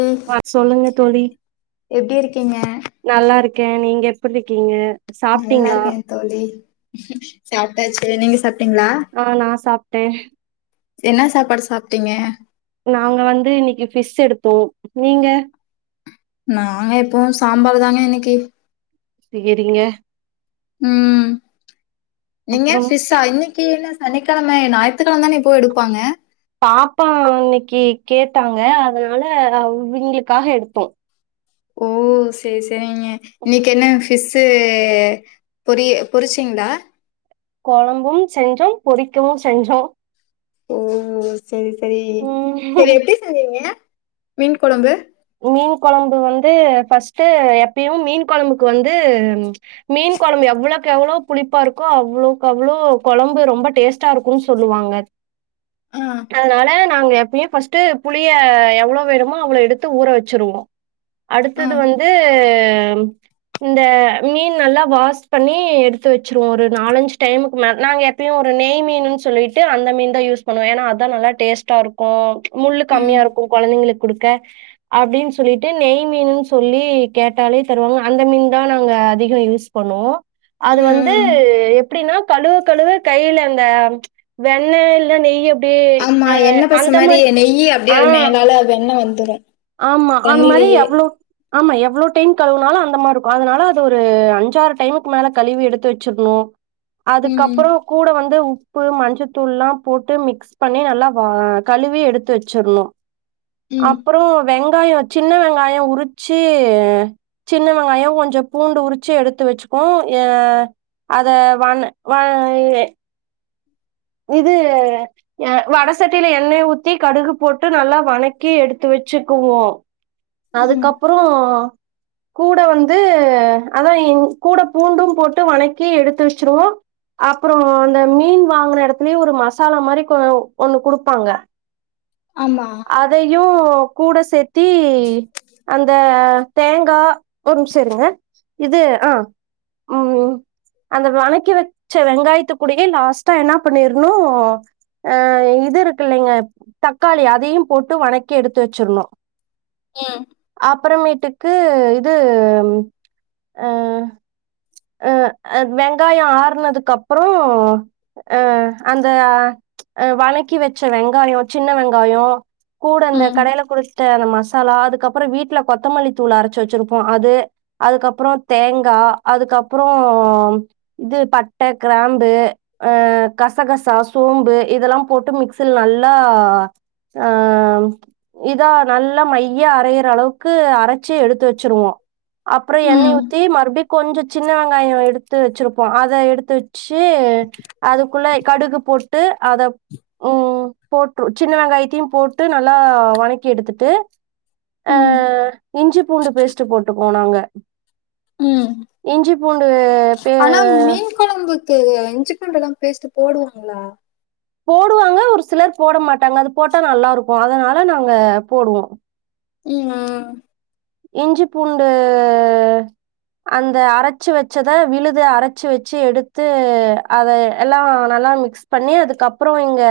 ம் ஆ சொல்லுங்க தோழி எப்டி இருக்கீங்க நல்லா இருக்க நீங்க எப்டி இருக்கீங்க நல்லா சாப்ட்டீங்களா இருக்கேன் தோழி சாப்டாச்சு நீங்க சாப்டீங்களா ஆ நா சாப்ட்டே என்ன சாப்பாடு சாப்டீங்க நாங்க வந்து இன்னிக்கி ஃபிஷ் எடுத்தோ நீங்க நாங்க எப்பவு சாம்பார் தாங்க இன்னிக்கி சேரிங்க ம் நீங்க அப்றம் ஃப்ஷா இன்னிக்கி என்னஸ் சனிக்கெழம இல்ல ஞாயித்துக்கெழம தான போய் எடுப்பாங்க பாப்பா இன்னிக்கு கேட்டாங்க அதனால அவ் இவங்களுக்காக எடுத்தோ ஓ சேர் சே சேரிங்க இன்னிக்கு என்ன ஸ்பெஷலு பொரிய பொரிச்சிங்களா கொழம்பு செஞ்சோம் பொரிக்கவும் செஞ்சோ ஓ சேரி சேரி சேரி ம் எப்டி செஞ்சீங்க மீன் கொழம்பு மீன் கொழம்பு வந்து ஃபஸ்ட்டு எப்பயு மீன் கொழம்புக்கு வந்து மீன் கொழம்பு எவ்வளோக்கு எவ்வளோ புளிப்பா இருக்கோ அவ்வளோக்கு அவ்வளோ கொழம்பு ரொம்ப டேஸ்ட்டா இருக்குன் சொல்லுவாங்க ஆ அதனால நாங்க எப்பயு ஃபஸ்ட்டு புளிய எவ்ளோ வேணுமோ அவ்ளோ எடுத் து ஊற வெச்சுருவோ ஆ அடுத்தது வந்து ஆம் இந்த மீன் நல்லா வாஷ் பண்ணி எடுத்து வெச்சுருவோ ஒரு நாலஞ்சு டைமுக்கு மேல நாங்க எப்புயு ஒரு நெய் மீனுன் சொல்லிட்டு அந்த மீன்தா யூஸ் பண்ணுவோ ஏன்னா அதா நல்லா டேஸ்ட்டா இருக்கும் முள்ளு ம் கம்மியா ம் இருக்கு கொழந்தைங்களுக் குடுக்க அப்டின் சொல்லிட்டு நெய் மீனுன்னு சொல்லி கேட்டாலே தருவாங்க அந்த மீன்தா நாங்க அதிகோ யூஸ் பண்ணுவோ அது வந்து ம் எப் அப்டின்னா கழுவ கழுவ கைல அந்த வெண்ணய இல்ல நெய்யப் ஆமா என்ன பச மாரி நெயி அப்டியே ஆ அது மேலால வெண்ண வந்துரு ஆமா அந்த மாரி தண்ணிலியே அவ்ளோ ஆமா எவ்ளோ டைம் கழுவுனாலு அந்த மார் இருக்கு அதனால அது ஒரு அஞ்சாறு டைமுக்கு மேல கழுவி எடுத்து வெச்சிருணு ம் அதுக்கப்பறோ கூட வந்து உப் உப்பு மஞ்சத்தூல்லா போட்டு மிக்ஸ் பண்ணி நல்லா கழுவி எடுத்து வெச்சுருணு ம் அப் வெங்காயோஸசின்ன வெங்காயோ உருச்சு சின்ன வெங்காயோ கொஞ்சோ பூண்டு உருச்சு எடுத்து வெச்சுக்குவோ ஏ அத வாண வாணல்லயே இது வட சட்டியில எண்ணெய ஊத்தி கடுகு போட்டு நல்லா வணக்கி எடுத்து வெச்சுக்குவோ ம் அதுக்கப்பறோ கூட வந்து ஆனா எங் கூட பூண்டும் போட்டு வணக்கி எடுத்து வெச்சுருவோ அப்பறோ அந்த மீன் வாங்குன எடத்துலயே ஒரு மசாலா மாரி கு ஒண்ணு குடுப்பாங்க ஆமா அதையு கூட சேத்தி அந்த தேங்கா ஒரு நிம்ஷோ இருங்க இது ஆ ம் அந்த வணக்கி வெச்ச வெங்காயத்துக்குடயே லாஸ்ட்டா என்ன பண்ணிருணு அ இது இருக்குல்லைங்க தக்காளி அது அதையும் போட்டு வணக்கி எடுத்து வெச்சுருணு ம் அப்புறமேட்டுக் கு இது ஆ அ அ வெங்காயோ ஆறுனதுக்கப்புறோ அ அந்த அ வணக்கி வெச்ச வெங்காயோ சின்ன வெங்காயோ கூட அந்த ம் கடைல குடுத் டு அந்த மசாலா அதுக்கப்புறோ வீட்ல கொத்தமல்லித் தூள் அரச்சு வெச்சுருப்போ அது அதுக்கப்புறோ தேங்கா அதுக்கப்புறோ இது பட்ட கிராம்பு ஆ கசகசா சோம்பு இதல்லாம் போட்டு மிக்சில நல்லா ஆ இதா நல்லா மையா அரையிற அளவுக்கு அர ச்சு எடுத்து வெச்சுருவோ அப்புறோ எண்ணெய் ம் ஊத்தி மறுபுடியு கொஞ்சோ சின்ன வெங்காயோ எடுத் எடுத்து வெச்சுருப்போ அத எடுத்து வெச்சு அதுக்குள்ள கடுகு போட்டு அத ம் போட்று சின்ன வெங்காயத் த்தியு போட்டு நல்லா வணக்கி எடுத்துட்டு ஆ ம் இஞ்சி பூண்டு பேஸ்ட்ட போட்டு போனாங்க ம் இஞ்சி பூண்டு பே கு இஞ்சி பூண்டு பேஸ்ட்ட போடுவாங்களா போடுவாங்க ஒரு சிலர் போட மாட்டாங்க அது போட்டா நல்லா இருக்கு அதனால நாங்க போடுவோ ம்மா இஞ்சி பூண்டு அந்த அரச்சு வெச்சந விழுது அரச்சு வெச்சு எடுத்து அத எல்லா நல்லா மிக்ஸ் பண்ணி அதுக்கப்புறோ இங்க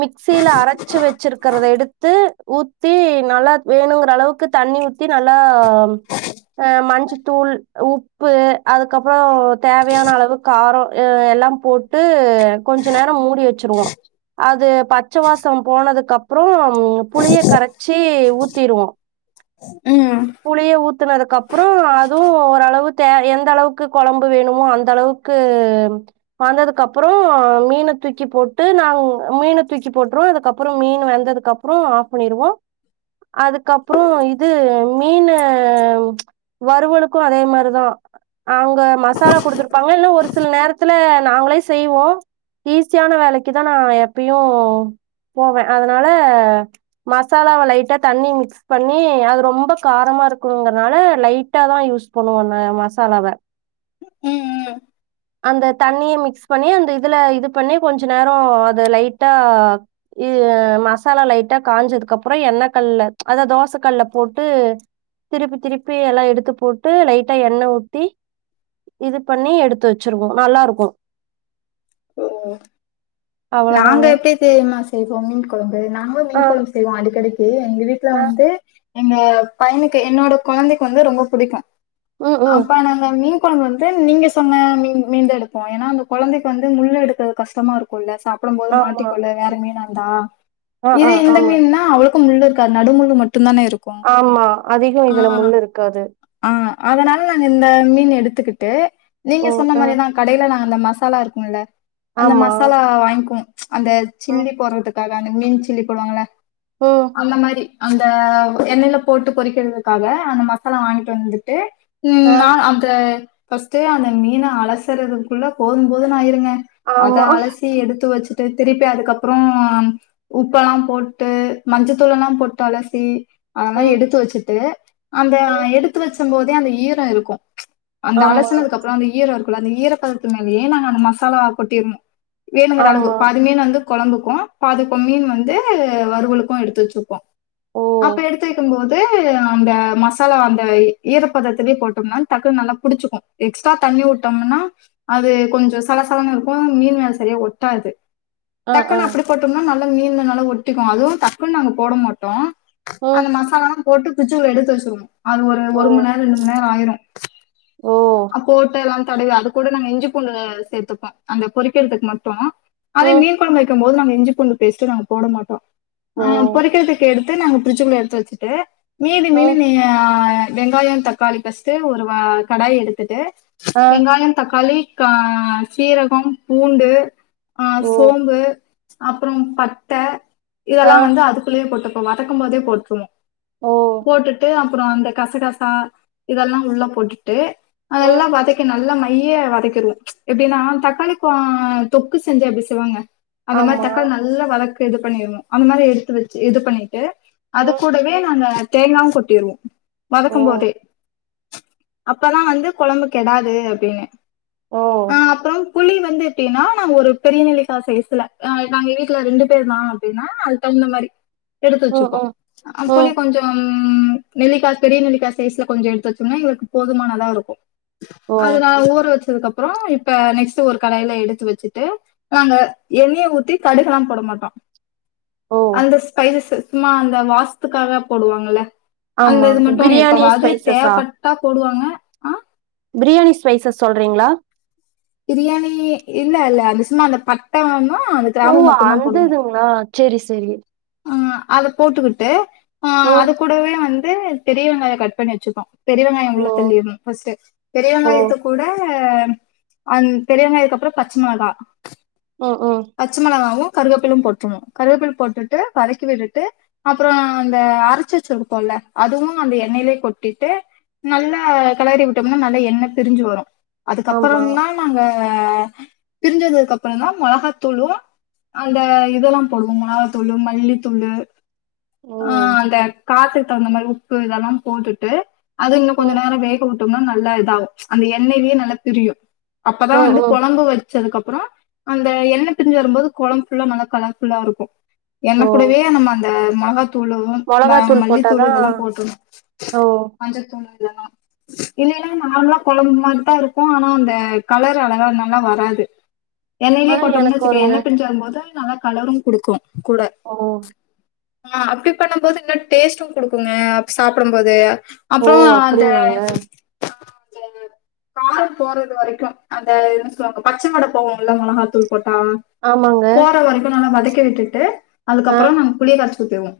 மிக்சில அரச்சு வெச்சுருக்குறத எடுத்து ஊத்தி நல்லா வேணுங்குற அளவுக்கு தண்ணி ஊத் தி நல்லா ஆம் அ மஞ்சத்தூள் உப் உப்பு அதுக்கப்பறோ தேவையான அளவு காரோ எல்லாம் போட்டு கொஞ்ச நேரோ மூடி வெச்சுருவோ அது பச்ச வாசம் போனதுக்கு அப்புறோ ம் புளிய கரச்சு ஊத்திருவோ உ புளிய ஊத் த்துனதுக்கப்புறோ அதுவு ஓரளவு தே எந்த அளவுக்கு கொழம்பு வேணுமோ அந்த அளவுக்கு வந்ததுக்கு அப்புறோ மீன தூக்கி போட்டு நாங் மீன தூக்கி போட்ருவோ அதுக்கப்புறோ மீன் வெந்ததுக்கப்புறோ ஆஃப் பண்ணிருவோ அதுக்கப்பறோ இது மீனு வறுவலுக்கு அதே மாரிதா அவங்க மசாலா குடுத்துருப்பாங்க இல்ல ஒரு சில நேரத்து நாங்களே செய்வோ ஈஸியான வேலைக்குதா நா எப்பயு போவ அதனால மசாலாவ லைட்டா தண்ணி மிக்ஸ் பண்ணி அது ரொம்ப காரமா இருக்குணுங்கறனால லைட்டாதா யூஸ் பண்ணுவ மசாலாவ ம் ம் அந்த தண்ணிய மிக்ஸ் பண்ணி அந்த இதுல இது பண்ணி கொஞ்ச நேரோ அதது லைட்டா மசாலா லைட்டா காயஞ்சதுக்கப்புறோ எண்ண கல்ல அதா தோச கல்ல போட்டு திருப்பி திருப்பி எல்லா எடுத்து போட்டு லைட்டா எண்ண ஊத்தி இது பண்ணி எடுத்து வெ ச்சுருவோ நல்லா இருக்கு ஓ நாங்க எப்டி தெரிமாஸ் செய்வோ மீன் கொழம் பு நாங்களு ஆ, மீன் கொழம்பு செய்வோ அடிக்கடி து எங்க வீட்ல ஆ. வந்து எங்க பையனுக்கு என்னோட கொழந்தைக்கு வந்து ரொம்ப புடிக்கு ம், ம். அப்பா நாங்க மீன் மீன் கொழம்புல வந்து நீங்க சொன்ன மீன் மீன்தா எடுப்போ ஏனா அந்த கொழந்தைக்கு வந்து முள்ள எடுக்க கஷ்டமா இருக்கு இல்ல சாப் புடும் போது ஆமா. மாட்டிக் கொள்ள வேற மீனா தா ஆ, ஆ. இது இந்த ஆமா. மீன்னா அவ்ளோக் க்கு முள்ளு இருக்காது நடு முள்ளு மட் ஆமா அதிகோ இதுல முள்ளு இருக்காது ஆ. அதனால நாங்க இந்த மீன் எடுத்துக்கிட்டு நீங்க ஓ! சொன்ன ஆ. மாரிதா கடைல நா அந்த மசாலா இருக்குமுல்ல அந்த ஆமா. மசாலா வாயிங்கு குவ அந்த ம், சில்லி போறதுக்காக அந்த மீன் சில்லி போடுவாங்கள ம். அந்த மாரி அந்த எண்ணெயல போட்டு கொறிக்க வைப்பாங்க அந்த மசாலா வாங்கிட்டு வந்துட்டு ம் ஆ. நான் அந்த ஃபர்ஸ்ட்ட அந்த மீன அலசறதுக்குள்ள போதும் போதும்ன் ஆயிருங்க. அதா ஆமா. அலசி எடுத் த்து வச் ட்டு திருப்பி அதுக்கப்புறம் ம் உப்ப எல்லாம் போட்டு மஞ்சத்தூள எல்லா போட்டு அலசி. அனால்லா ம், எடுத்து வச்சுட்டு அந்த அ ம். எடுத்து வச் கும் போதே அந்த ஈரம் இருக்கும். அந்த ஆமா, அலசனதுக்கு அப்புறம் அந்த ஈர இருக் அந்த ஈரப்பதத்து மேலயே நா அந்த மசாலா கொட்டிர்னும் ஆமா ன் வந்து குழம்புக்கும் பாதி கொ பாதி மீன் வந்து வறுவலுக்கும் எடுத்து வச்சிருக்கோம். ஓ! அப்ப எடுத்து வைக்கும் போது ந்து அந்த மசாலா அந்த ஈரப்பதத்தலயே போட்டோம்னா டக்குன் நல்லா புடிச்சுக்கும் எக்ஸ்ட்ரா தண்ணி வுட்டம்னா அது கொஞ்ச சல சலன்னு இருக்கும் மீன் வேற சரியா ஒட்டாது. ஆ, ஆ. டக்குன் அப்டி போட்டோம்னா நல் [unintelligible] மீந்தனால ஒட்டிக்கும் அதுவும் டக்குன் நாங்க போட மாட்டோம். ம். அந்த மசாலாம் போட்டு ஃபிரிட்ஜ்குள்ள எடுத்து வச்சுருவோம். அது ஒரு ஓ! ஒரு மண் நேரம் ரெண்டு மண் நேரம் ஆயிரும். ஓ! அப் போட்டலாம். தடவி அது கூட நாங்க இஞ்சி பூண்டு சேத்துப்போம் அந்த பொறிக்கறதுக் மட்டும். அதே ம். மீன் குழம்பு வைக்கும் போது நாங்க எ இஞ்சி பூண்டு பேஸ்ட்டு நாங்க போட மாட்டோ ஓ! ஆ பொறிக்கறதுக் எடுத் து நாங்க ஃப்ரிட்ஜிக்குள்ள எடுத்து வச்சிட்டு மீதி ம். [unintelligible] வெங்காய தக்காளி ஃபர்ஸ்ட்டு ஒரு வா கடாய் எடுத் இத்து ஆ. வெங்காயம் தக்காளி கா அ சீரகம் பூண்டு அஹ ஓ! சோம்பு அப்புறம் பட்டா ஆ. இதெல்லாம் வந்து அதுக்குள்ளயே போட்டு இப்ப வதக்கும் போதே போட்டுருவோம் ஓ! போட்டுட்டு அ அப்புறம் அந்த கசகசா இதெல்லாம் உள்ள போட்டுட்டு ம். அதெல்லாம் வதைக்கணும் நல்ல தையே வதைக்குறது எப்படின்னா தக்காளிக்கும் தொக்கு செஞ்சா அப்படி செய்வாங்க அந்த மாதிரி ஆமா. தக்காளி நல்லா வதக்கு இது பண்ணிருணும் அந்த மாதிரி எடுத்து வச்சு இது பண்ணி அது ம். கூடவே நாங்க தேங்காவும் கொட்டிறனும் ஓ! வதக்கும் போதே அப்பதான் வந்து கொழம்பு கெடாது அப்படின்னு ஓ! ஆஹ் அப்பறம் புளி வந்து எப்படின்னா நாங்க ஒரு பெரிய நெல்லிக்கா சைஸ்ல நாங்க வீட்டுல ரெண்டு பேர் தான் அப்படின்னா அது தகுந்த மாதிரி எடுத்து ம், வச்சுப்போம் ம். அ புளி ம். கொஞ்சம் உம் நெல்லிக்காய் பெரிய நெல்லிக்காய் சைஸ்ல கொஞ்சம் எடுத்துச்சோம்னா எங்களுக்கு போதுமானதான் இருக்கும் ஓ அது நான் ஊற வச்சு அதுக்கபுறம் இப்ப நெக்ஸ்ட் ஒரு கடாயில எடுத்து வச்சுட்டு நாங்க எண்ணெயை ஊத்தி கடுகுல்லாம் போட மாட்டோம் ஓ அந்த ஸ்பைசஸ் சும்மா அந்த வாசத்துக்காக போடுவாங்கல அந்த ஆமா இது மட்டும் பிரியாணி எப்பவாவது ஸ்பைசஸா தேவைப்பட்டா போடுவாங்க ஆஹ் பிரியாணி ஸ்பைசஸ் சொல்றீங்களா பிரியாணி இல்ல இல்ல அது சும்மா அந்த பட்ட ம ஓ அந்ததுங்கங்களா செரி செரி செரி ஆ அத போட்டுக்கிட்டு ஆஹ் ம் அது கூடவே வந்து பெரிய வெங்காயம் கட்பன்னி வச்சுப்போம் பெரியவெங்காயம் ஓ உள்ளத் தள்ளிரனும் ஃபர்ஸ்ட்டு ஓ பெரியவங்காயத்தை போட்டு அ பெரியவெங்காயத்துக்கு அதுக்கப்புறம் பச்சை மிளகா ம் ம் பச்ச மொளகாவும் கருவேப்பில்லை போட்டுறணும் கருவேப்பில்ல போட்டுட்டு விட்டு வதக்கி விட்டுட்டு அப்புறம் அந்த அரைச்ச வச்சிருப்போம்ல்ல அதுவும் அந்த எண்ணெயிலயே கொட்டிட்டு நல்ல கெலறி விட்டோம்னா நல்ல எண்ணெய் பிரிஞ்சு வரும் ஆமா அதுக்கப்புறம்ல்லாம் நாங்க ஆ பிரிஞ்சதுக்கு அப்புறம்தா மொளகாத்தூளு அந்த இதெல்லா போடுவோ மொளகா த்தூளு மல்லித்தூளு ஆ ம் அந்த காரத்துக் தகுந்த மாரி உப்பு இதெல்லா போட்டுட்டு அதுகள கொஞ்ச ம் நேரோ வேக உ ட்டோம்னா நல்லா இதாகு அந்த எண்ணயிலயே நல்லா திரியு. அப்பதா ம் வந்து ம் கொழம்பு வச் சதுக்கப்புறோ அந்த எண்ண பிரிஞ்சு வரும்போது கொழம்பு ஃபுல்லா நல்லா கலர்ஃபுல்லா இருக்கு எண்ண ஓ கூடவே நம்ம அந் த மொளகாத் தூளுவு ம மொளகாத்தூள் மல்லித்தூளு போட்டாதா இதெல்லா போட்ரணு ஓ மஞ்சத்தூளு இல்லைன்னா நா நார்மலா கொழம்பு மாரிதா இருக்கு ஆனா அந்த கலர் அழகா நல்லா வராது எண்ணையிலயே ஆனா போட்டோன்னு எனக்கு வச்சுக்க வருங்க எண்ண பிரிஞ்சு வரும் போது நல்லா கலரு குடுக்கு கூட ஓ ஆ அப்டி பண்ணும் போது இன்னு டேஸ்ட்டு குடுக்குங்க அப் சாப்டும்போது ஓ அப்றோ அந்த அப்டிங்களாங்க காரோ போறது வரைக்கு அந்த என்ன சொல்லுவாங்க பச்ச வாட போகணு இல்ல மொளகாத்தூள் போட்டா ஆமாங்க போற வரைக்கு நல்லா வத க்கி விட்டு ட்டு ஆ அதுக்கப்புறோ நாங்க புளிய கரச்சு ஊத்திருவே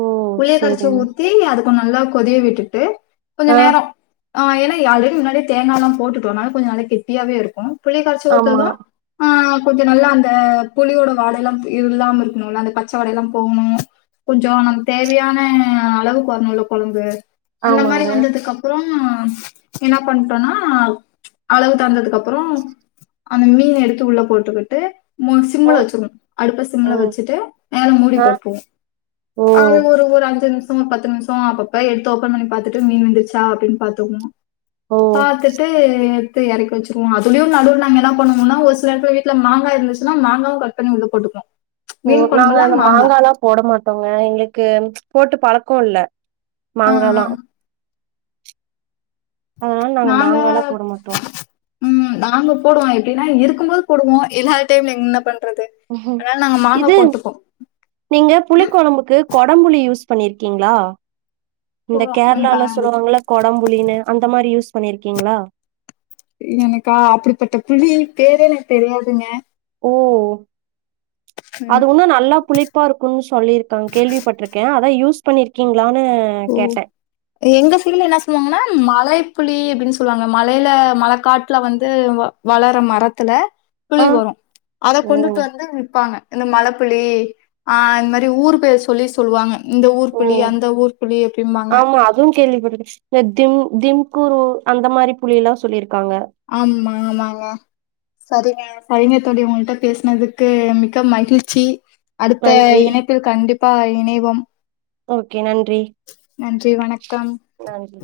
ஓ புளிய கரைச்சு சரிங்க ஊத்தி அது அப்ப நல்லா கொதிய விட்டுட்டு கொஞ்ச ஆ நேரோ ஆ ஏன்னா ஆல்ரெடி முன்னாடியே தேங்கா எல்லா போட்டுட்டோ அதனால கொஞ்சோ நல்லா கெட்டியாவே இருக்கு புளிய கரச்சு ஆமா ஊத்துனது ஆ கொஞ்ச நல்லா அந்த புளியோட வாடை எல்லா போய் இது இல்லாம இருக்கணுல்ல அந்த பச்ச வாடை எல்லா போகணு கொஞ்சோ நமக்கு தேவையான அளவுக்கு வரணுல்ல கொழம்பு அந்த மாரி ஆமாங்க வந்ததுக்கு அப்புறோ ஆ என்ன பண்ட்டோன்னா அளவு தகுந்ததுக்கு அப்புறோ அந்த மீன எடுத்து உள்ள போட்டுக்கிட்டு மூடி சிம்முல ம் வச்சுருவ அடுப்ப சிம்முல ம் வச்சுட்டு மேல மூடி ஆ போட்ருவோ ஓ அது ஒரு ஒரு அஞ்சு நிம்ஷமா பத்து நிம்ஷோ ஆ அப்பப்ப எடுத்து ஓப்பன் பண்ணி பாத்துட்டு மீன் வெந்துருச்சா அப்டின் பாத்துக்குனு ஓ பாத்துட்டு கு எறக்கி வெச்சுருவோ அதுலயு நடுவுல நாங்க என்ன பண்ணுவோனா ஒரு சில பேர் வீட்ல மாங்கா இருந்துச்சுனா மாங்காவு கட் பண்ணி உள்ளப் கொடுக்கு ஓ நாங்க அந்த மாங்காலா போட மாட்டோங்க எங்களுக்கு போட்டு பழக்கோல்ல ஆ, ஆ. மாங்காளா அதனால நாங்க மாங்காளா போட மாட்டோ ம் நாங்க போடுவோ எப்டின்னா இருக்கும் போது போடுவோ இல்லாத டைம்ல என்ன பண் இது நீங்க ம். புளிக்கொழம்புக்கு கொடம்புளி யூஸ் பண்ணிருக்கீங்களா இந்த போவோம். எனக்கு கேரளால அது சொல்லுவாங்கள கொடம்புளின்னு அந்த மாரி யூஸ் பண்ணிருக்கீங்களா எனக்கா அப்டிப்பட்ட புள்ளி பேர எனக்கு தெரியாதுங்க ஓஓ அது ம். ஒண்ணு நல்லா புளிப்பா இருக்குன் சொல்லிருக்காங் கேள்விப்பட்டுருக்க அதா யூஸ் பண்ணிருக்கீங் ஓ எங்க சீல என்ன சொல்லுவாங்கன்னா மலை புளி அப்டின் சொல்வாங்க மலைல மழக்காட்டுல வந்து வளர மரத்துல கபுளி ஆ வரு அத ஓ கொண்டுட்டு வந்து விப்பாங்க இந்த மலப்புளி ஆ இந்த மாரி ஊரு பேரு சொல்லி சொல்லுவாங்க இந்த ஊர் ஓ புளி அந்த ஊர் அப்டிம்பாங்க ஆமா அதுவு கேள்விப்பட்டுருக்க [unintelligible] ம் திம்குரு அந்த மாரி புள் எல்லா சொல்லிருக்காங்க ஆம்மா ஆமாவா சரிங்க சரிங்கத் தோழி உங்கள்ட பேசுனதுக்கு மிக்க மகிழ்ச்சி அடுத்த நன்றி இணைப்பில் கண்டிப் ப்பா இணைவோம் ஓகே நன்றி நன்றி வணக்கம் நன்றி